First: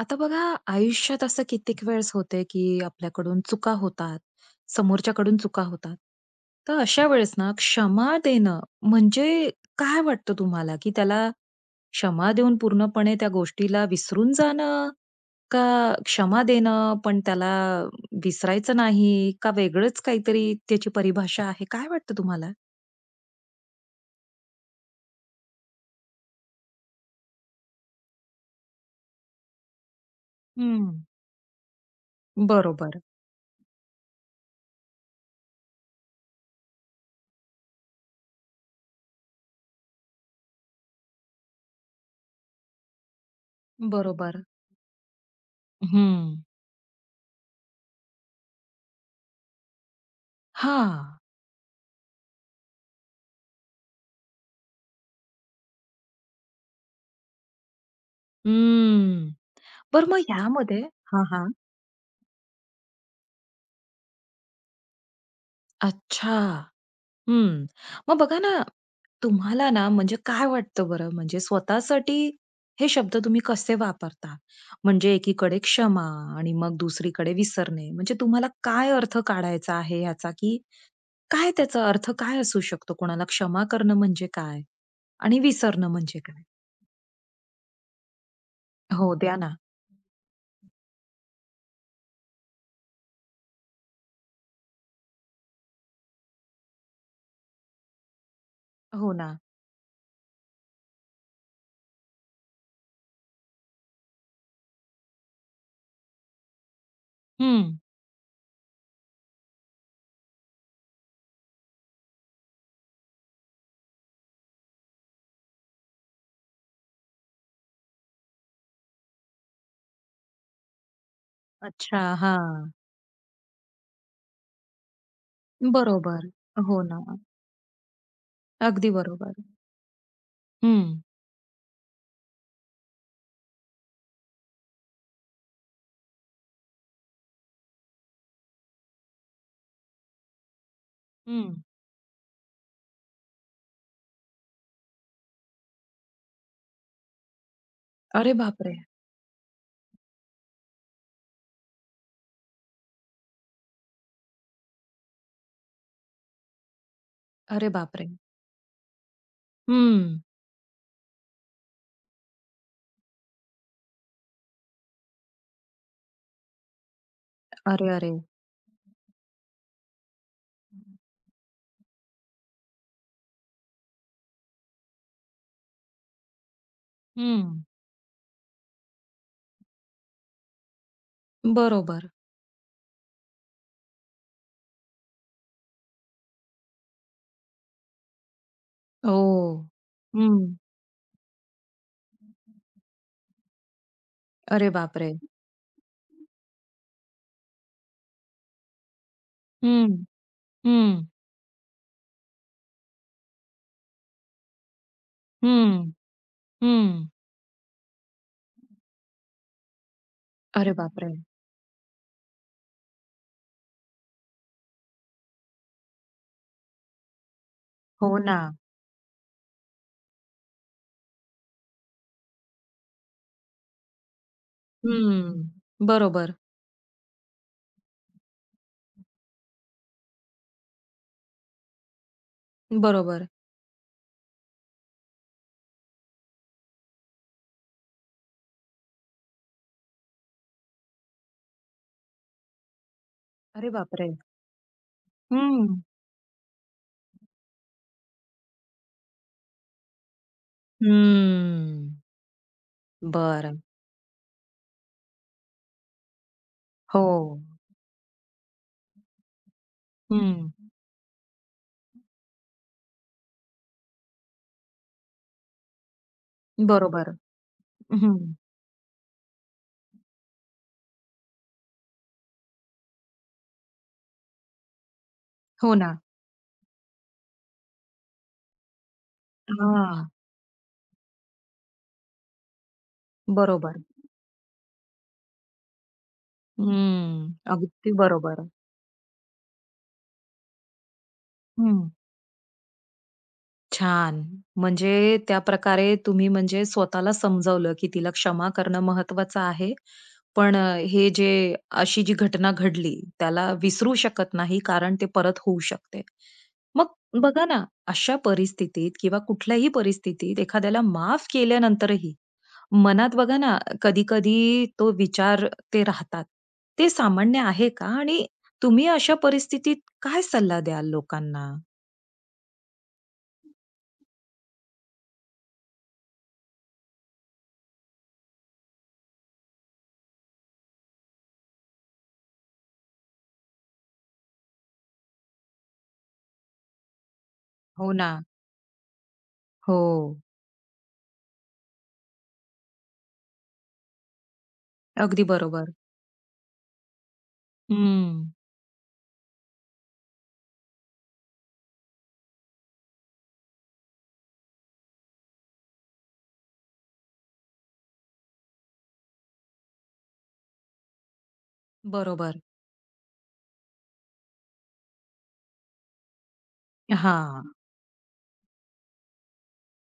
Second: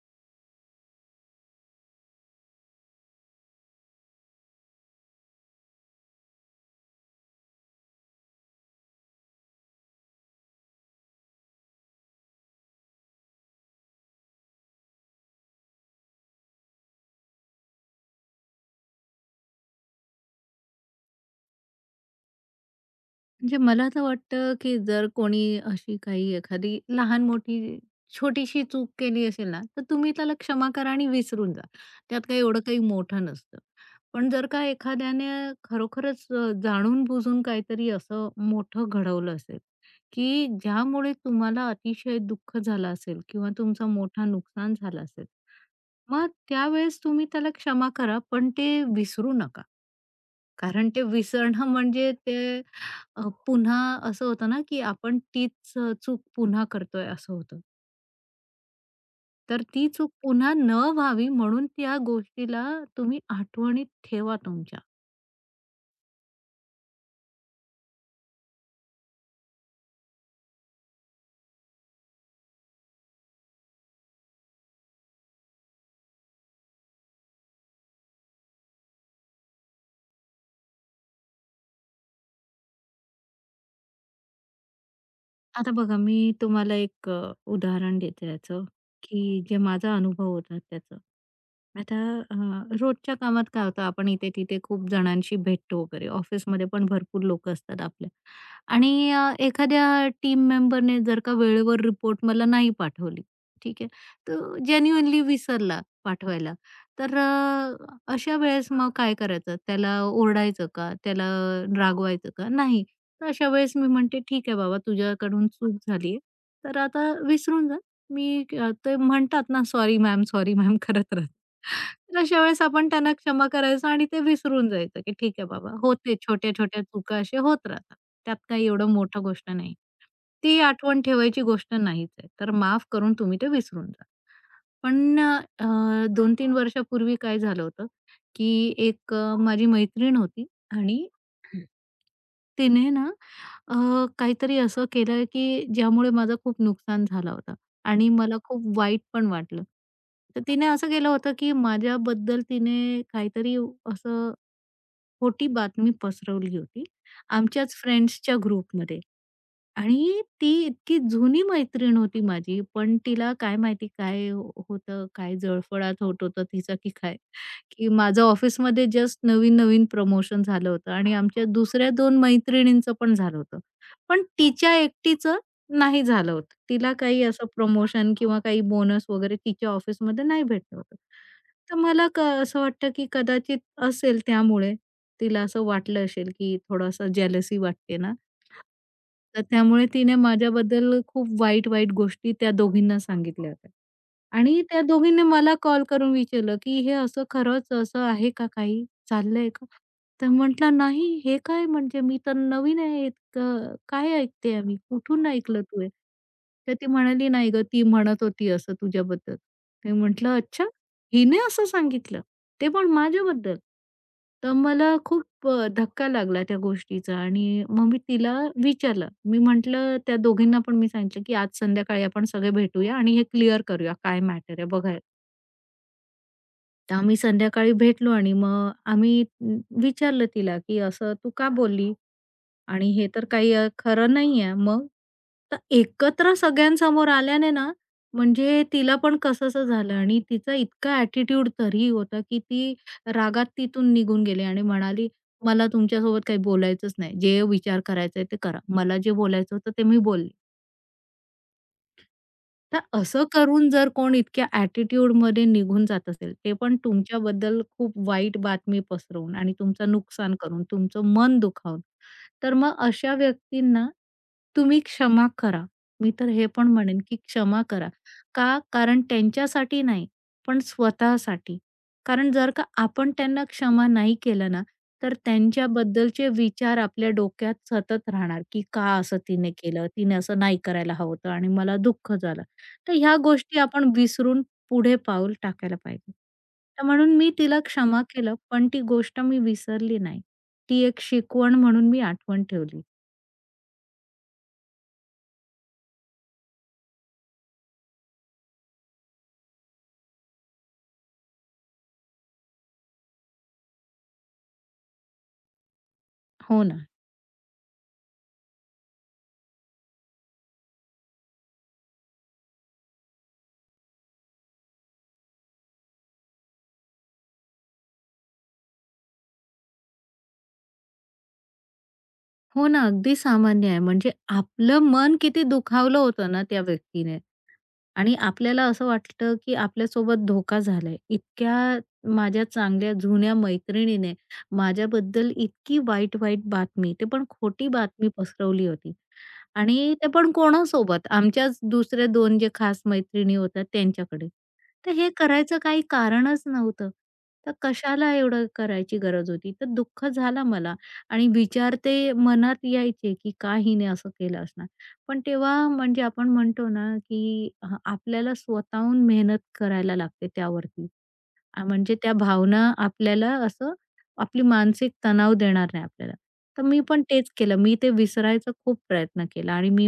आता बघा, आयुष्यात असं कित्येक वेळेस होते की आपल्याकडून चुका होतात, समोरच्याकडून चुका होतात. तर अशा वेळेस ना क्षमा देणं म्हणजे काय वाटतं तुम्हाला की त्याला क्षमा देऊन पूर्णपणे त्या गोष्टीला विसरून जाणं? का क्षमा देणं पण त्याला विसरायचं नाही? का वेगळंच काहीतरी त्याची परिभाषा आहे? काय वाटतं तुम्हाला? म्हणजे मला तर वाटतं, की जर कोणी अशी काही एखादी लहान-मोठी छोटीशी चूक केली असेल ना, तर तुम्ही त्याला क्षमा करा हं. आणि विसरून जा. त्यात काही एवढं काही बरोबर, मोठं नसतं. पण जर का एखाद्याने खरोखरच जाणून-बुजून काहीतरी असं मोठं घडवलं असेल, की ज्यामुळे तुम्हाला अतिशय दुःख झालं असेल किंवा तुमचं मोठा बरोबर. नुकसान झालं असेल, मग हं. त्यावेळेस तुम्ही त्याला क्षमा करा, पण ते विसरू नका. कारण ते हां. विसरणं म्हणजे ते पुन्हा असं होतं ना, की आपण तीच चूक पुन्हा करतोय असं होतं. हं. तर ती बरं चूक मग पुन्हा न ह्यामध्ये हां, व्हावी हां. म्हणून त्या गोष्टीला तुम्ही आठवणीत ठेवा तुमच्या. अच्छा. हं. मग बघा ना, तुम्हाला ना म्हणजे काय वाटतं बरं म्हणजे स्वतःसाठी हे शब्द तुम्ही कसे वापरता? म्हणजे एकीकडे क्षमा आणि मग दुसरीकडे विसरणे. म्हणजे तुम्हाला काय अर्थ काढायचा आहे याचा, की काय त्याचा अर्थ काय असू शकतो? कोणाला क्षमा करणं म्हणजे काय? आणि आता विसरणं बघा, म्हणजे मी काय? तुम्हाला एक उदाहरण देते याचं, हो, द्या की ना. जे माझा अनुभव होता त्याचं. आता अ, रोजच्या कामात काय होतं, आपण इथे-तिथे खूप जणांशी भेटतो वगैरे. ऑफिसमध्ये पण भरपूर लोकं असतात आपल्या आणि हो ना. एखाद्या टीम मेंबरने जर का वेळेवर रिपोर्ट मला नाही पाठवली, ठीक आहे. तर जेन्युइनली विसरला पाठवायला. तर हं. अशा वेळेस मग काय करायचं? त्याला ओरडायचं का? त्याला रागवायचं का? नाही. तर अशा वेळेस मी म्हणते, "ठीक आहे बाबा, तुझ्याकडून चूक झाली आहे, तर आता विसरून जा." मी ते म्हणतात ना, "सॉरी मॅम, सॉरी मॅम" करत राहतात. अच्छा. तर अशा वेळेस हां. आपण त्यांना क्षमा करायचं आणि ते विसरून जायचं, की ठीक आहे बाबा, होते बरोबर. छोट्या-छोट्या हो ना. चुका असे होत राहतात. त्यात काही एवढं अगदी मोठं बरोबर. गोष्ट नाही. ती हं, आठवण ठेवायची गोष्ट नाहीच आहे. तर माफ करून तुम्ही ते विसरून जा. पण 2-3 वर्षापूर्वी काय झालं होतं, की एक माझी मैत्रीण होती आणि हं. तिने ना अ, काहीतरी असं केलं की ज्यामुळे माझं खूप नुकसान झालं होतं आणि अरे मला खूप बापरे! वाईट पण वाटलं. तर तिने असं केलं होतं की माझ्याबद्दल तिने काहीतरी असं खोटी बातमी पसरवली होती अरे आमच्याच बापरे! फ्रेंड्सच्या ग्रुपमध्ये. हं. आणि ती इतकी जुनी मैत्रीण होती माझी, पण तिला काय माहिती काय होतं, काय जळफळाट होत होतं तिचं की काय, अरे, की अरे! माझं ऑफिसमध्ये जस्ट नवीन-नवीन प्रमोशन झालं होतं आणि आमच्या दुसऱ्या 2 मैत्रिणींचं पण झालं होतं. पण तिच्या एकटीचं नाही झालं होतं. तिला काही असं हं. प्रमोशन किंवा काही बोनस वगैरे तिच्या ऑफिसमध्ये नाही भेटलं होतं. तर मला बरोबर. असं वाटतं, की कदाचित असेल त्यामुळे. तिला असं वाटलं असेल, की थोडासा जेलसी वाटते ना, तर हो. त्यामुळे तिने हं. माझ्याबद्दल खूप वाईट-वाईट गोष्टी त्या दोघींना सांगितल्या होत्या. आणि अरे त्या बापरे! दोघींनी मला कॉल करून विचारलं, की "हे असं खरंच असं आहे का काही? चाललंय का?" हं, तर म्हटलं, हं, "नाही, हे काय म्हणजे मी तर नवीन आहे. इतकं काय ऐकते आहे मी? कुठून ऐकलं तू हे?" हं, तर ती हं. म्हणाली, "नाही गं, ती म्हणत होती असं तुझ्याबद्दल." मी म्हटलं, "अच्छा, अरे बापरे! हिने असं सांगितलं?" ते पण माझ्याबद्दल. तर मला खूप धक्का लागला त्या गोष्टीचा आणि मग मी हो तिला ना. विचारलं. मी म्हटलं त्या दोघींना पण मी सांगितलं, की आज संध्याकाळी आपण सगळे भेटूया आणि हे क्लिअर करूया काय मॅटर आहे बघाय. हं. बरोबर, तर आम्ही संध्याकाळी भेटलो आणि मग आम्ही विचारलं तिला, की "असं तू का बोलली?" आणि हे तर बरोबर. काही खरं नाहीये. मग? तर एकत्र सगळ्यांसमोर आल्याने ना, म्हणजे तिला पण कसंसं झालं आणि तिचा इतका ॲटिट्यूड तरीही होता, की ती रागात अरे तिथून बापरे! निघून गेली आणि म्हणाली, "मला हं. तुमच्यासोबत काही बोलायचंच नाही. जे विचार करायचंय ते करा. मला जे बोलायचं होतं ते मी बोलले." हम्म. तर असं बरं. करून जर कोण इतक्या ॲटिट्यूडमध्ये निघून जात असेल, ते पण हो. तुमच्याबद्दल खूप वाईट बातमी पसरवून आणि तुमचं नुकसान हं. करून, तुमचं मन दुखावून, तर मग अशा व्यक्तींना तुम्ही क्षमा करा. मी तर हे पण म्हणेन, बरोबर. की क्षमा करा. हं. का? कारण त्यांच्यासाठी नाही, पण स्वतःसाठी. कारण जर का आपण त्यांना क्षमा नाही केलं ना, तर हो ना. त्यांच्याबद्दलचे विचार आपल्या डोक्यात सतत राहणार, की का असं तिने केलं? हां. तिने असं नाही करायला हवं होतं आणि मला दुःख झालं. तर ह्या गोष्टी बरोबर. आपण विसरून पुढे पाऊल टाकायला पाहिजे. तर म्हणून मी हं. तिला अगदी क्षमा केलं, बरोबर. पण ती गोष्ट मी विसरली नाही. ती एक शिकवण हं. म्हणून मी आठवण ठेवली. छान. म्हणजे त्या प्रकारे तुम्ही म्हणजे स्वतःला समजावलं, की तिला क्षमा करणं महत्वाचं आहे. पण हे जे अशी जी घटना घडली, त्याला विसरू शकत नाही कारण ते परत होऊ शकते. हो ना. मग बघा ना, अशा परिस्थितीत किंवा कुठल्याही परिस्थितीत एखाद्याला माफ केल्यानंतरही मनात बघा ना, कधी-कधी तो विचार ते राहतात. ते सामान्य आहे का? आणि तुम्ही अशा परिस्थितीत काय सल्ला द्याल लोकांना? हो ना, अगदी सामान्य आहे. म्हणजे आपलं मन किती दुखावलं होतं ना त्या व्यक्तीने. आणि आपल्याला असं वाटलं, की आपल्यासोबत धोका झालाय. इतक्या माझ्या चांगल्या जुन्या मैत्रिणीने माझ्याबद्दल इतकी वाईट-वाईट बातमी, ते पण खोटी हो बातमी ना. पसरवली होती. आणि ते हो. पण कोणासोबत? आमच्याच दुसऱ्या दोन जे खास मैत्रिणी होत्या त्यांच्याकडे. तर हे अगदी करायचं बरोबर. काही कारणच नव्हतं. तर कशाला हं. एवढं करायची गरज होती? तर दुःख झाला मला आणि विचार ते मनात यायचे, की का हिने असं केलं असणार? पण तेव्हा म्हणजे आपण म्हणतो ना, की आपल्याला स्वतःहून मेहनत करायला लागते त्यावरती. म्हणजे त्या बरोबर. भावना आपल्याला असं आपली मानसिक तणाव देणार नाही आपल्याला. तर मी पण तेच हां. केलं. मी ते विसरायचा खूप प्रयत्न केला आणि मी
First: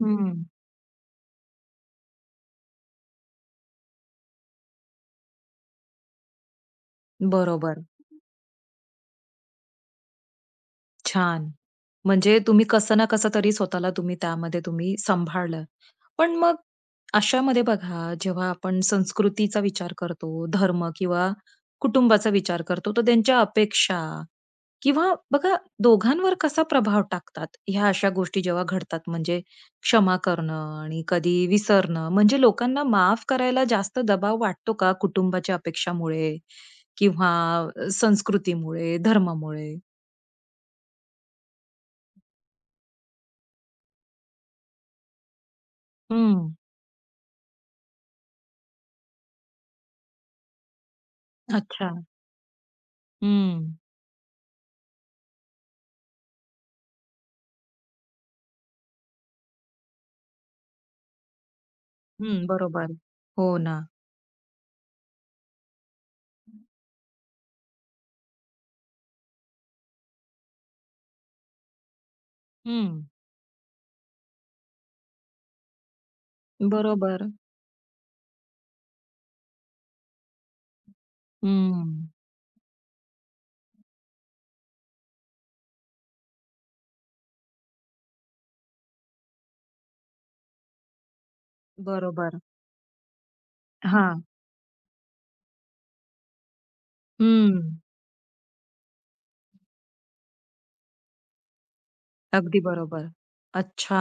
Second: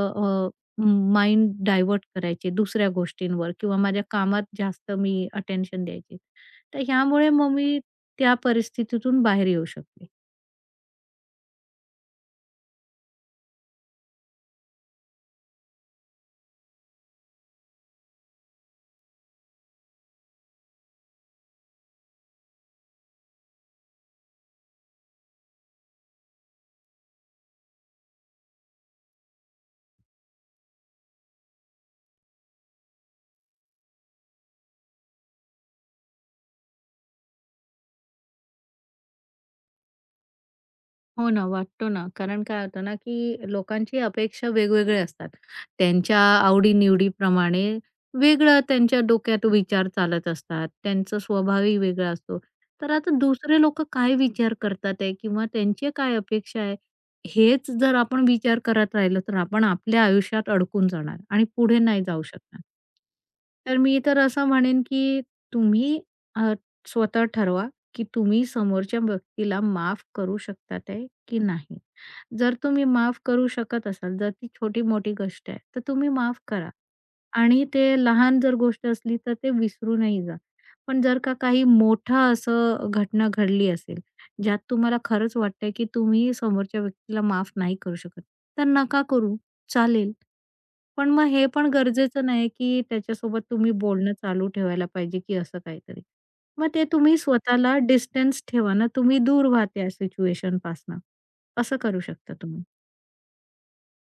हं. माइंड डायव्हर्ट करायचे दुसऱ्या गोष्टींवर किंवा माझ्या कामात जास्त मी अटेन्शन द्यायचे. तर ह्यामुळे मग मी बरोबर. त्या परिस्थितीतून बाहेर येऊ शकते. छान. म्हणजे तुम्ही कसं ना कसं तरी स्वतःला तुम्ही त्यामध्ये तुम्ही सांभाळलं. पण मग अशामध्ये बघा, जेव्हा आपण संस्कृतीचा विचार करतो, धर्म किंवा कुटुंबाचा विचार करतो, तर त्यांच्या अपेक्षा किंवा बघा दोघांवर कसा प्रभाव टाकतात ह्या अशा गोष्टी जेव्हा घडतात म्हणजे क्षमा करणं आणि कधी विसरणं म्हणजे लोकांना माफ करायला जास्त दबाव वाटतो का कुटुंबाच्या अपेक्षामुळे किंवा संस्कृतीमुळे धर्मामुळे. हो ना, वाटतो ना. कारण काय होतं ना, की लोकांची अपेक्षा वेगवेगळे असतात. त्यांच्या हम्म. आवडी-निवडीप्रमाणे वेगळं त्यांच्या डोक्यात विचार चालत असतात. त्यांचा स्वभावही अच्छा. वेगळा असतो. तर आता दुसरे हम्म. लोकं काय विचार करतात आहे किंवा त्यांची काय अपेक्षा आहे, हेच जर आपण विचार करत राहिलो, तर आपण आपल्या आयुष्यात अडकून जाणार आणि पुढे नाही जाऊ हम्म. शकणार. बरोबर. हो तर ना. मी तर असं म्हणेन, की तुम्ही अ, स्वतः ठरवा, की तुम्ही समोरच्या व्यक्तीला माफ करू शकतात आहे की नाही. जर तुम्ही हम्म. माफ करू शकत असाल, जर ती छोटी-मोठी गोष्ट आहे, तर तुम्ही माफ करा बरोबर. आणि ते लहान जर गोष्ट असली, तर ते विसरूनही जा. पण जर का काही हम्म. मोठं असं घटना घडली असेल, ज्यात तुम्हाला खरंच वाटतंय की तुम्ही समोरच्या व्यक्तीला माफ नाही करू शकत, तर नका करू. चालेल. पण मग हे पण गरजेचं बरोबर. नाही, की त्याच्यासोबत तुम्ही हा. बोलणं चालू ठेवायला पाहिजे, की असं काहीतरी. मग ते तुम्ही हम्म. स्वतःला डिस्टन्स ठेवा ना, तुम्ही दूर व्हा त्या सिच्युएशनपासनं. असं करू शकता अगदी तुम्ही. बरोबर. अच्छा.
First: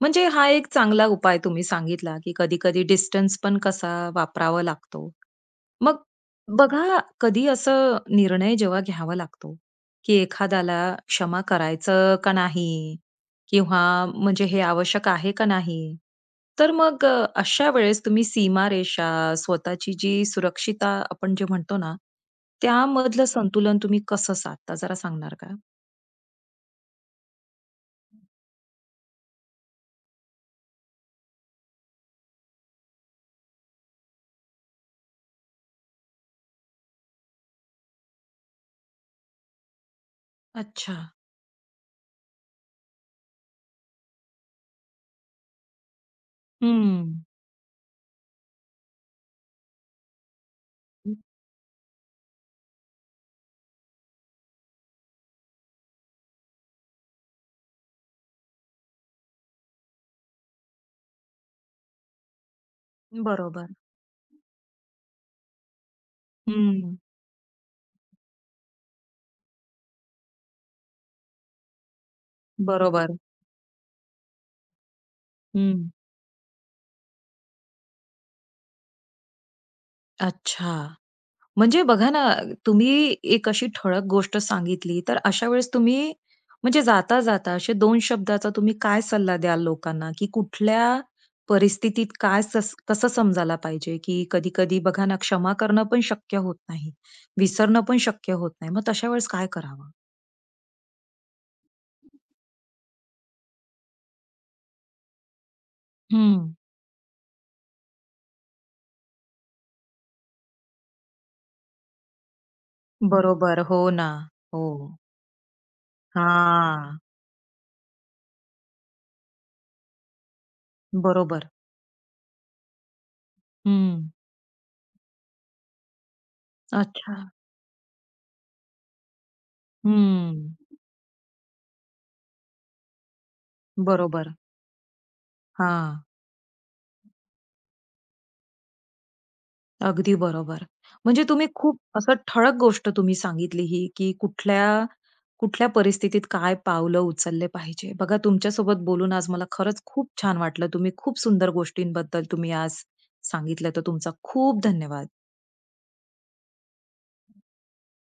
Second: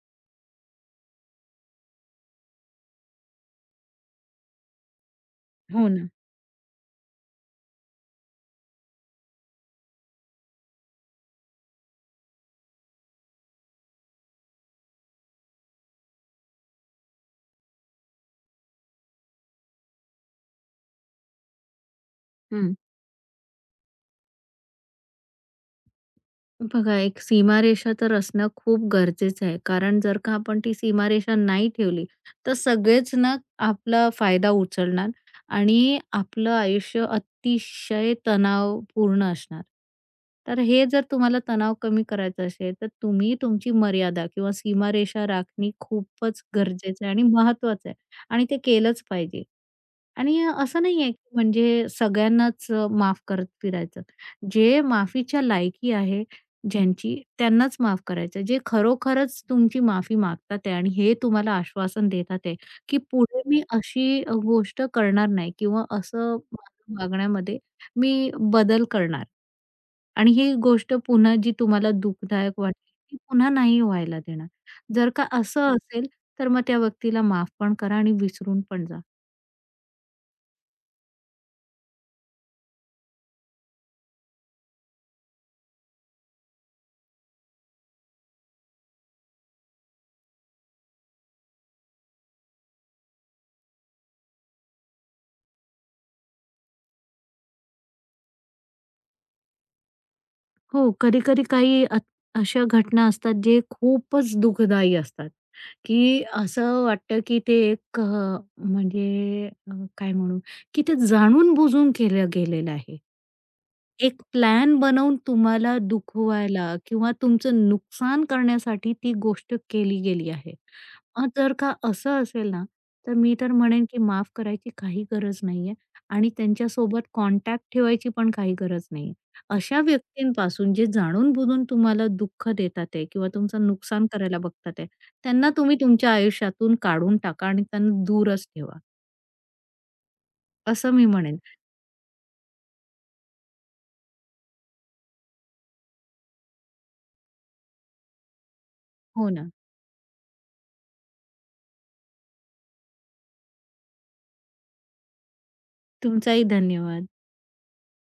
म्हणजे हा एक चांगला उपाय तुम्ही सांगितला, की कधी-कधी डिस्टन्स पण कसा वापरावा लागतो. हो मग ना. बघा, कधी असं निर्णय जेव्हा घ्यावा लागतो, की एखाद्याला क्षमा करायचं का नाही? किंवा म्हणजे हे आवश्यक आहे का नाही? तर मग अशा वेळेस तुम्ही सीमारेषा, स्वतःची जी सुरक्षितता आपण जे म्हणतो ना, हं. त्यामधलं संतुलन तुम्ही कसं साधता? जरा सांगणार का? बघा, एक सीमारेषा तर असणं खूप गरजेचं आहे. कारण जर का आपण ती सीमारेषा नाही ठेवली, तर सगळेच ना आपला फायदा उचलणार आणि आपलं आयुष्य अतिशय तणावपूर्ण असणार. तर हे अच्छा. जर तुम्हाला तणाव कमी करायचा असेल, तर तुम्ही तुमची मर्यादा किंवा सीमारेषा राखणे खूपच गरजेचं आहे हं. आणि महत्त्वाचं आहे आणि ते केलंच पाहिजे. आणि असं नाही आहे, की म्हणजे सगळ्यांनाच माफ करत फिरायचं. जे माफीच्या लायकी आहे ज्यांची त्यांनाच माफ करायचं. जे खरोखरच तुमची माफी मागतात आहे आणि हे तुम्हाला आश्वासन देतात आहे, की पुढे मी बरोबर. अशी गोष्ट करणार नाही किंवा असं हं. माझ्या वागण्यामध्ये मी बदल करणार. आणि ही गोष्ट पुन्हा जी तुम्हाला दुःखदायक वाटते, बरोबर. ती पुन्हा नाही व्हायला देणार. जर का असं हं. असेल, तर मग त्या व्यक्तीला माफ पण करा आणि विसरून पण जा. अच्छा. म्हणजे बघा ना, तुम्ही एक अशी ठळक गोष्ट सांगितली, तर अशा वेळेस तुम्ही म्हणजे जाता-जाता असे दोन शब्दाचा तुम्ही काय सल्ला द्याल लोकांना, की कुठल्या परिस्थितीत काय कसं समजायला पाहिजे? की कधी-कधी बघा ना, क्षमा करणं पण शक्य होत नाही, विसरणं पण शक्य होत नाही. मग तशा वेळेस काय करावं? हो, कधी-कधी काही अशा घटना असतात जे खूपच दुःखदायी असतात, की हं. असं वाटतं की ते एक म्हणजे काय म्हणू, की ते जाणून-बुजून केलं गेलेलं आहे. बरोबर. हो ना. एक हो. प्लॅन बनवून तुम्हाला दुखवायला हां. किंवा तुमचं नुकसान करण्यासाठी ती गोष्ट केली गेली आहे. मग बरोबर. जर का असं असेल ना, तर मी तर म्हणेन की हं. माफ करायची काही गरज नाहीये आणि त्यांच्यासोबत अच्छा. कॉन्टॅक्ट ठेवायची पण काही गरज नाहीये. अशा हं. व्यक्तींपासून जे जाणून-बुजून तुम्हाला दुःख देतात आहे किंवा तुमचं नुकसान बरोबर. करायला बघतात आहे, त्यांना तुम्ही हां. तुमच्या आयुष्यातून काढून टाका आणि त्यांना दूरच ठेवा, अगदी बरोबर. असं मी म्हणजे म्हणेन. तुम्ही खूप असं ठळक गोष्ट तुम्ही सांगितली ही, की कुठल्या कुठल्या परिस्थितीत काय पावलं उचलले पाहिजे. बघा तुमच्यासोबत बोलून आज हो मला ना. खरंच खूप छान वाटलं. तुम्ही खूप सुंदर गोष्टींबद्दल तुम्ही आज सांगितलं. तर तुमचा खूप धन्यवाद. तुमचाही धन्यवाद.